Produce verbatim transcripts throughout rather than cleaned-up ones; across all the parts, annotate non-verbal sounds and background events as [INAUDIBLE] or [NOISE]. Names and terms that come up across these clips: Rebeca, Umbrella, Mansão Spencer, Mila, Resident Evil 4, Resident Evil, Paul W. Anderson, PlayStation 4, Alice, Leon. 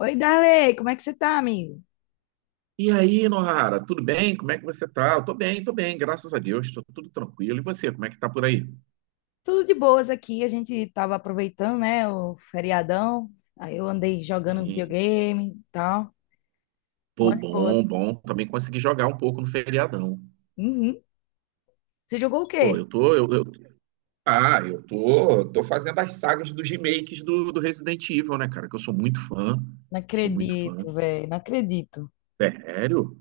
Oi, Darley, como é que você tá, amigo? E aí, Nohara, tudo bem? Como é que você tá? Eu tô bem, tô bem, graças a Deus, tô tudo tranquilo. E você, como é que tá por aí? Tudo de boas aqui. A gente tava aproveitando, né, o feriadão. Aí eu andei jogando Sim. videogame e tal. Pô, Muito bom, boas. bom. Também consegui jogar um pouco no feriadão. Uhum. Você jogou o Pô, quê? eu tô, eu, eu- ah, Eu tô, tô fazendo as sagas dos remakes do, do Resident Evil, né, cara? Que eu sou muito fã, Não sou muito fã. acredito, velho. Não acredito. Sério?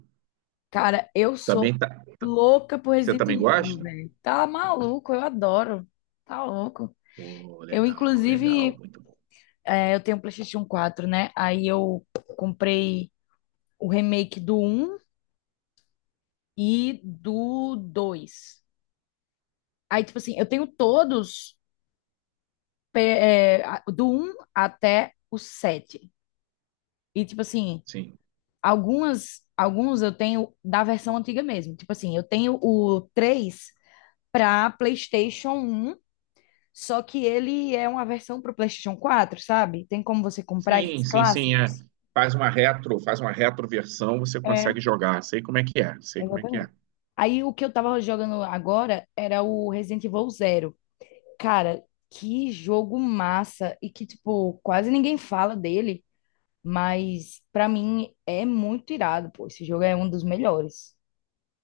Cara, eu sou Também tá, tá, louca por você Resident também Evil, gosta? velho. Tá maluco, eu adoro. Tá louco. Pô, Eu, legal, legal, inclusive, muito bom. é, eu tenho um PlayStation quatro, né? Aí eu comprei o remake do um e do dois. Aí, tipo assim, eu tenho todos pe- é, a- do um até o sete. E, tipo assim, Sim. algumas, alguns eu tenho da versão antiga mesmo. Tipo assim, eu tenho o três para PlayStation um, só que ele é uma versão para o PlayStation quatro, sabe? Tem como você comprar esses Sim, sim, sim, é. clássicos? Faz uma retro, faz uma retroversão, você É, consegue jogar. Sei como é que é, sei como é que exatamente. é. Aí o que eu tava jogando agora era o Resident Evil Zero. Cara, que jogo massa! E que, tipo, quase ninguém fala dele. Mas pra mim é muito irado, pô. Esse jogo é um dos melhores.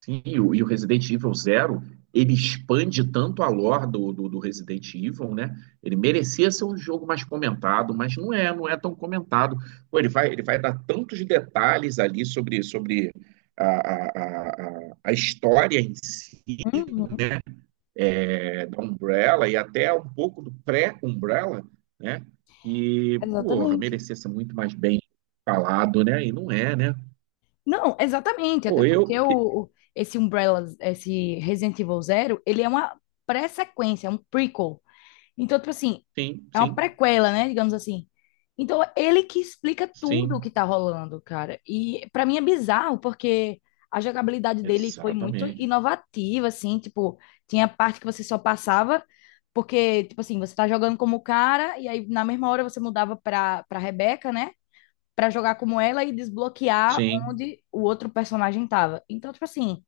Sim, e o, e o Resident Evil Zero ele expande tanto a lore do, do, do Resident Evil, né? Ele merecia ser um jogo mais comentado, mas não é, não é tão comentado. Pô, ele vai, ele vai dar tantos detalhes ali sobre, sobre a, a, a, a a história em si, Uhum, né? É, da Umbrella e até um pouco do pré-Umbrella, né? E porra, exatamente. merecia ser muito mais bem falado, né? E não é, né? Não, exatamente, até Ou porque eu, o, o- esse Umbrella, esse Resident Evil Zero, ele é uma pré-sequência, é um prequel. Então, tipo assim, sim, é uma sim, prequela, né? Digamos assim. Então, ele que explica tudo o que sim, tá rolando, cara. E pra mim é bizarro, porque a jogabilidade dele foi muito exatamente. inovativa, assim, tipo, tinha parte que você só passava, porque, tipo assim, você tá jogando como o cara, e aí na mesma hora você mudava pra, pra Rebeca, né? Pra jogar como ela e desbloquear Sim, onde o outro personagem tava. Então, tipo assim,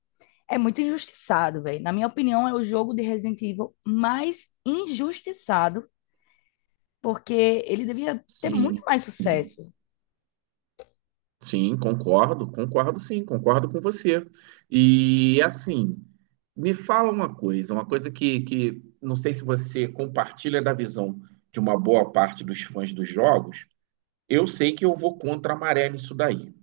é muito injustiçado, velho. Na minha opinião, é o jogo de Resident Evil mais injustiçado porque ele devia ter muito sim, mais sim. sucesso. Sim, concordo, concordo, sim, concordo com você. E assim, me fala uma coisa, uma coisa que, que não sei se você compartilha da visão de uma boa parte dos fãs dos jogos. Eu sei que eu vou contra a maré nisso daí.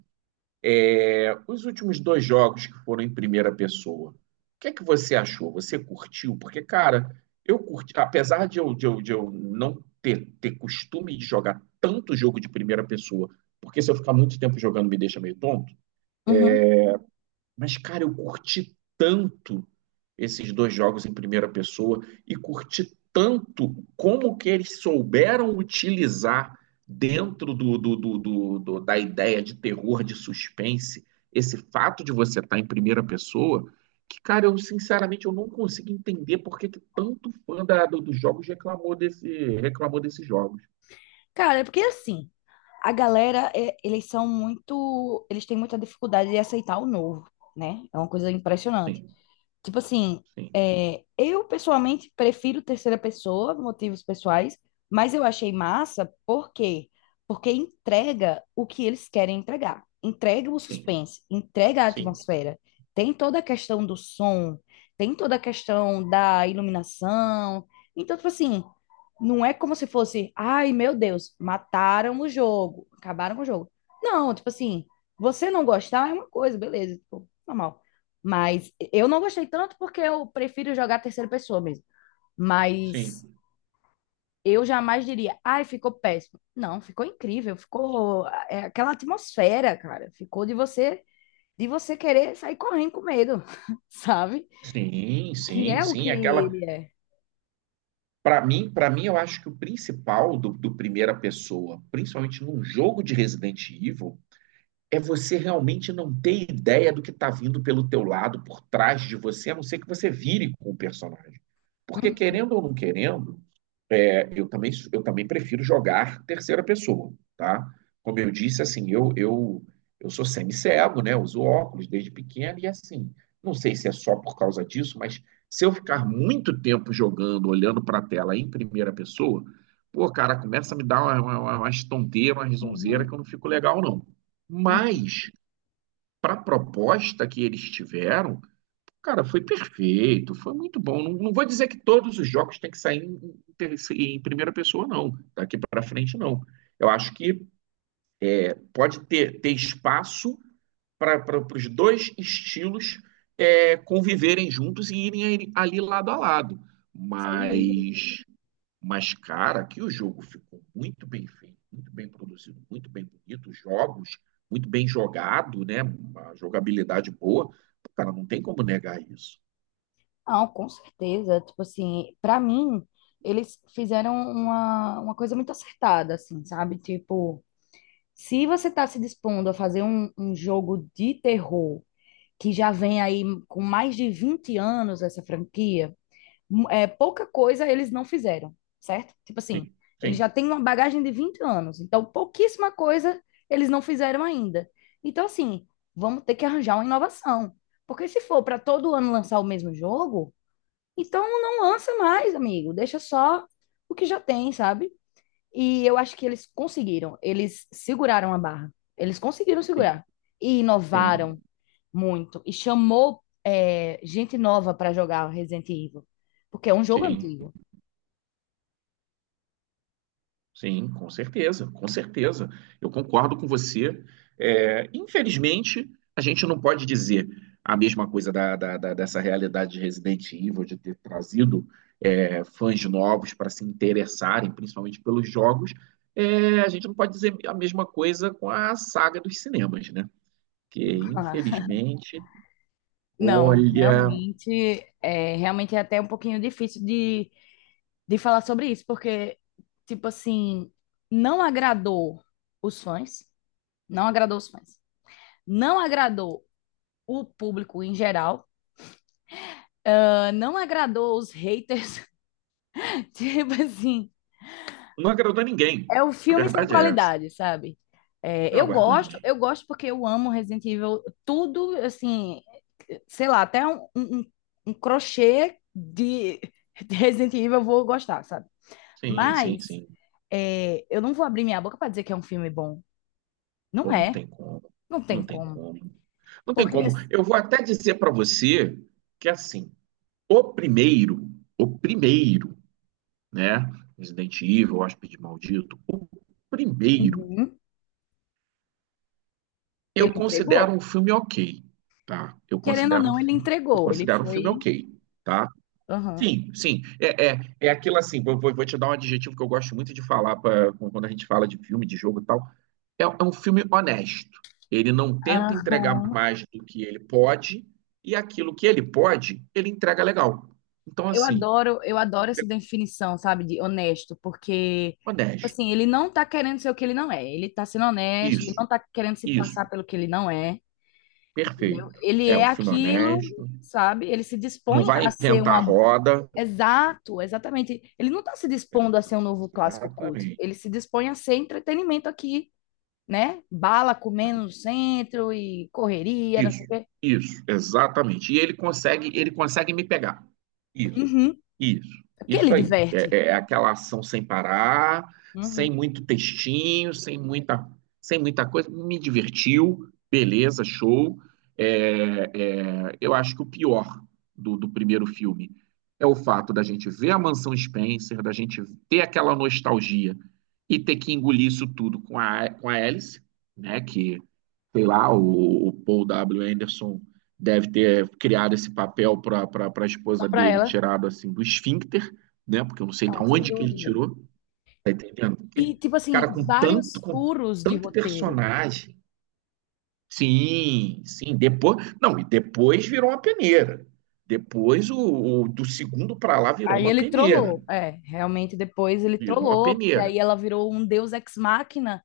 É, os últimos dois jogos que foram em primeira pessoa, o que é que você achou? Você curtiu? Porque, cara, eu curti, apesar de eu, de eu, de eu não ter, ter costume de jogar tanto jogo de primeira pessoa, porque se eu ficar muito tempo jogando me deixa meio tonto, Uhum. mas, cara, eu curti tanto esses dois jogos em primeira pessoa, e curti tanto como que eles souberam utilizar dentro do, do- do- do- do- da ideia de terror, de suspense, esse fato de você estar em primeira pessoa, que, cara, eu sinceramente eu não consigo entender por que que tanto fã da- do- dos jogos reclamou desse, reclamou desses jogos. Cara, é porque assim, a galera, é- eles são muito, eles têm muita dificuldade de aceitar o novo, né? É uma coisa impressionante. Sim, Tipo assim, sim, é, eu pessoalmente prefiro terceira pessoa, motivos pessoais, mas eu achei massa, por quê? Porque entrega o que eles querem entregar. Entrega o sim, suspense, entrega a sim, atmosfera. Tem toda a questão do som, tem toda a questão da iluminação. Então, tipo assim, não é como se fosse, ai meu Deus, mataram o jogo, acabaram com o jogo. Não, tipo assim, você não gostar é uma coisa, beleza, tipo, normal. Mas eu não gostei tanto porque eu prefiro jogar a terceira pessoa mesmo. Mas sim. eu jamais diria, ai, ficou péssimo. Não, ficou incrível, ficou é aquela atmosfera, cara. Ficou de você de você querer sair correndo com medo, [LAUGHS] sabe? Sim, Que sim, é o que sim. Aquela... ele é. Para mim, para mim, eu acho que o principal do, do primeira pessoa, principalmente num jogo de Resident Evil, é você realmente não ter ideia do que está vindo pelo teu lado, por trás de você, a não ser que você vire com o personagem. Porque Hum, querendo ou não querendo, é, eu também, eu também prefiro jogar terceira pessoa, tá? Como eu disse, assim, eu, eu, eu sou semi-cego, né? Uso óculos desde pequeno e assim, não sei se é só por causa disso, mas se eu ficar muito tempo jogando, olhando para a tela em primeira pessoa, pô, cara, começa a me dar uma, uma, uma, umas tonteiras, uma risonzeira Uhum, que eu não fico legal, não. uhum, Mas para a proposta que eles tiveram, cara, foi perfeito, foi muito bom. Não, não vou dizer que todos os jogos têm que sair em, ter- em primeira pessoa, não. Daqui para frente, não. Eu acho que pode ter, ter espaço para os dois estilos, é, conviverem juntos e irem ali ali lado a lado. sem dúvida. Mas, mas, cara, que o jogo ficou muito bem feito, muito bem produzido, muito bem bonito, os jogos, muito bem jogado, né? Uma jogabilidade boa. Cara, não tem como negar isso. Não, com certeza. Tipo assim, pra mim, eles fizeram uma, uma coisa muito acertada, assim, sabe? Tipo, se você está se dispondo a fazer um, um jogo de terror que já vem aí com mais de vinte anos essa franquia, mu- é, pouca coisa eles não fizeram, certo? Tipo assim, Sim, eles já sim. têm uma bagagem de vinte anos, então pouquíssima coisa eles não fizeram ainda. Então, assim, vamos ter que arranjar uma inovação. Porque se for para todo ano lançar o mesmo jogo, então não lança mais, amigo. Deixa só o que já tem, sabe? E eu acho que eles conseguiram, eles seguraram a barra, eles conseguiram Sim, segurar e sim, inovaram muito e chamou é, gente nova para jogar Resident Evil, porque é um jogo sim, antigo. sim, com certeza, com certeza. Eu concordo com você. É, infelizmente, a gente não pode dizer a mesma coisa da, da- da- dessa realidade de Resident Evil, de ter trazido, é, fãs novos para se interessarem, principalmente pelos jogos. É, a gente não pode dizer a mesma coisa com a saga dos cinemas, né? Que [LAUGHS] Ah, infelizmente, não, olha, realmente é, realmente é até um pouquinho difícil de, de falar sobre isso, porque, tipo assim, não agradou os fãs, não agradou os fãs, não agradou o público em geral, ah, não agradou os haters, [LAUGHS] tipo assim, não agradou ninguém. é o A filme sem verdade é essa. qualidade, sabe? É, Não eu aguardou gosto, ninguém. eu gosto porque eu amo Resident Evil, tudo, assim, sei lá, até um, um, um um crochê de, de Resident Evil eu vou gostar, sabe? Sim, sim, Mas sim. é, eu não vou abrir minha boca para dizer que é um filme bom. Não Pô, não é, tem como. não tem Não tem como. como. Não tem Porque como. assim... Eu vou até dizer para você que assim, o primeiro, o primeiro, né, Resident Evil, Hóspede Maldito, o primeiro, Uhum. Ele eu considero entregou. um filme ok, tá? Eu Querendo ou considero um não, ele filme, eu entregou. Ele considero um filme foi. ok, tá? Aham. Sim, sim, é, é, é aquilo assim, vou, vou, vou te dar um adjetivo que eu gosto muito de falar pra, quando a gente fala de filme, de jogo e tal. É, é um filme honesto. Ele não tenta entregar Aham. mais do que ele pode, e aquilo que ele pode, ele entrega legal. Então, Eu assim, adoro, eu adoro essa definição, sabe, de honesto, porque, tipo honesto. assim, ele não tá querendo ser o que ele não é. Ele tá sendo honesto, ele Isso, não tá querendo se isso, passar pelo que ele não é, entendeu? perfeito. Ele É é um filme aquilo, honesto. sabe? Ele se dispõe Não vai a ser inventar uma... roda. Exato, exatamente. Ele não tá se dispondo a ser um novo clássico cult. Exatamente. Ele se dispõe a ser entretenimento aqui, né? Bala comendo no centro e correria, não Isso, sei o quê. isso, exatamente. E ele consegue, ele consegue me pegar. Isso, Uhum. isso, É, porque ele isso aí. diverte. É, é é aquela ação sem parar, sem Uhum. muito textinho, sem muita, sem muita coisa. Me divertiu, beleza, show. É, é, eu acho que o pior do, do primeiro filme é o fato da gente ver a Mansão Spencer, da gente ter aquela nostalgia e ter que engolir isso tudo com a, com a Alice, né? Que sei lá, o, o Paul W. Anderson deve ter criado esse papel para a Só esposa pra dele, ela. tirado assim do esfíncter, né? Porque eu não sei de Não, sem onde que ele dúvida. tirou, tá entendendo? Porque, E, tipo cara, assim, com tanto, vários com furos de tanto roteiro. personagem. Sim, sim, depois. Não, e depois virou uma peneira. Depois o, o do segundo para lá virou Aí uma ele peneira. trollou. É, realmente depois ele Virou uma trollou, porque peneira. aí ela virou um deus ex machina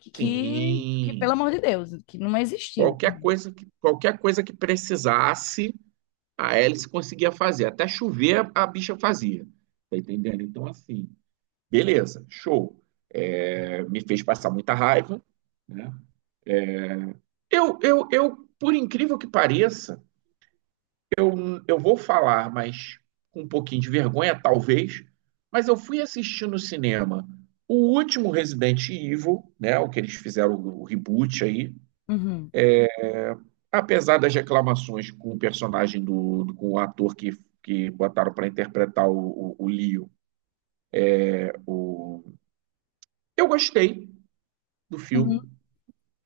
que, que, que, pelo Sim. amor de Deus, que não existiu Qualquer também. coisa que, qualquer coisa que precisasse, a hélice conseguia fazer. Até chover, a bicha fazia. Tá entendendo? Então, assim, beleza, show. É, me fez passar muita raiva, né? Eu, eu, eu, por incrível que pareça, eu vou falar, mas com um pouquinho de vergonha, talvez, mas eu fui assistir no cinema o último Resident Evil, né? O que eles fizeram, o reboot aí. Uhum, É, apesar das reclamações com o personagem do, do- com o ator que, que botaram para interpretar o, o, o Leo. O... eu gostei do uhum, filme,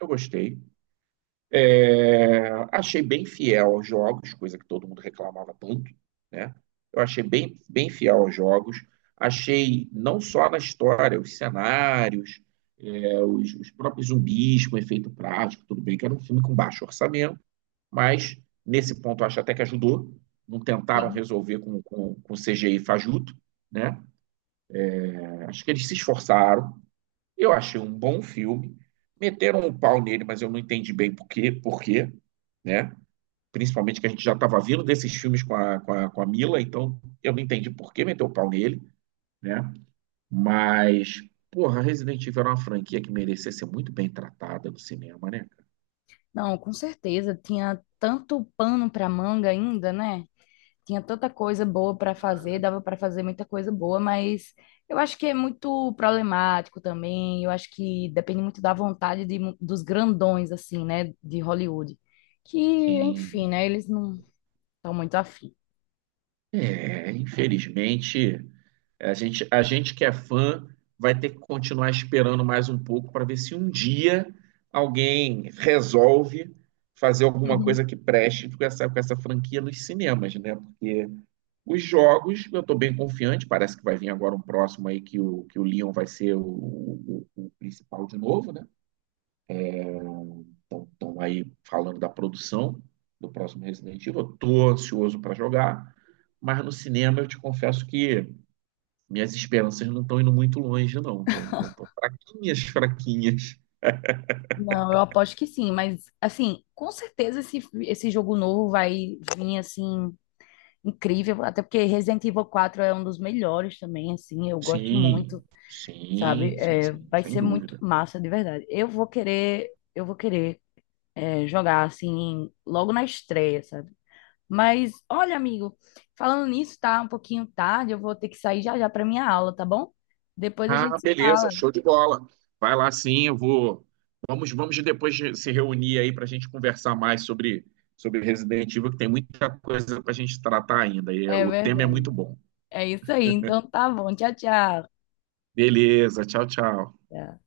eu gostei. É, achei bem fiel aos jogos, coisa que todo mundo reclamava tanto, né? Eu achei bem, bem fiel aos jogos. Achei não só na história, os cenários, é, os, os próprios zumbis com efeito prático, tudo bem que era um filme com baixo orçamento, mas nesse ponto eu acho até que ajudou. Não tentaram sim. resolver com, com, com C G I fajuto, né? É, acho que eles se esforçaram. Eu achei um bom filme. Meteram um pau nele, mas eu não entendi bem por quê, por quê, né? Principalmente que a gente já estava vindo desses filmes com a, com a, com a Mila, então eu não entendi por que meteu o pau nele, né? Mas porra, Resident Evil era uma franquia que merecia ser muito bem tratada no cinema, né? Não, com certeza. Tinha tanto pano pra manga ainda, né? Tinha tanta coisa boa para fazer, dava para fazer muita coisa boa, mas eu acho que é muito problemático também. Eu acho que depende muito da vontade de mu- dos grandões, assim, né, de Hollywood. Que, enfim, Sim. né, eles não estão muito afim. É, infelizmente, A gente, a gente que é fã vai ter que continuar esperando mais um pouco para ver se um dia alguém resolve fazer alguma coisa que [LAUGHS] preste com essa, com essa franquia nos cinemas, né? Porque os jogos, eu estou bem confiante, parece que vai vir agora um próximo aí que o, que o Leon vai ser o, o- o principal de novo, né? Então, estão aí falando da produção do próximo Resident Evil. Eu tô ansioso para jogar, mas no cinema eu te confesso que minhas esperanças não estão indo muito longe, não. Estão tão, tão fraquinhas, fraquinhas. Não, eu aposto que sim, mas, assim, com certeza esse, esse jogo novo vai vir, assim, incrível. Até porque Resident Evil quatro é um dos melhores também, assim, eu gosto muito. Sim, Sabe? sim, sim, É, sim, vai sem ser muito dúvida. massa, de verdade. Eu vou querer, eu vou querer é, jogar assim logo na estreia, sabe? Mas olha, amigo, falando nisso, tá um pouquinho tarde, eu vou ter que sair já já para minha aula, tá bom? Depois a Ah, gente se beleza, fala. show de bola. Vai lá, sim, eu vou. Vamos, vamos depois de se reunir aí para a gente conversar mais sobre, sobre Resident Evil, que tem muita coisa para a gente tratar ainda. E É o tema é muito verdade. bom. É isso aí. Então tá bom. Tchau, tchau. Beleza, tchau, tchau. Tchau.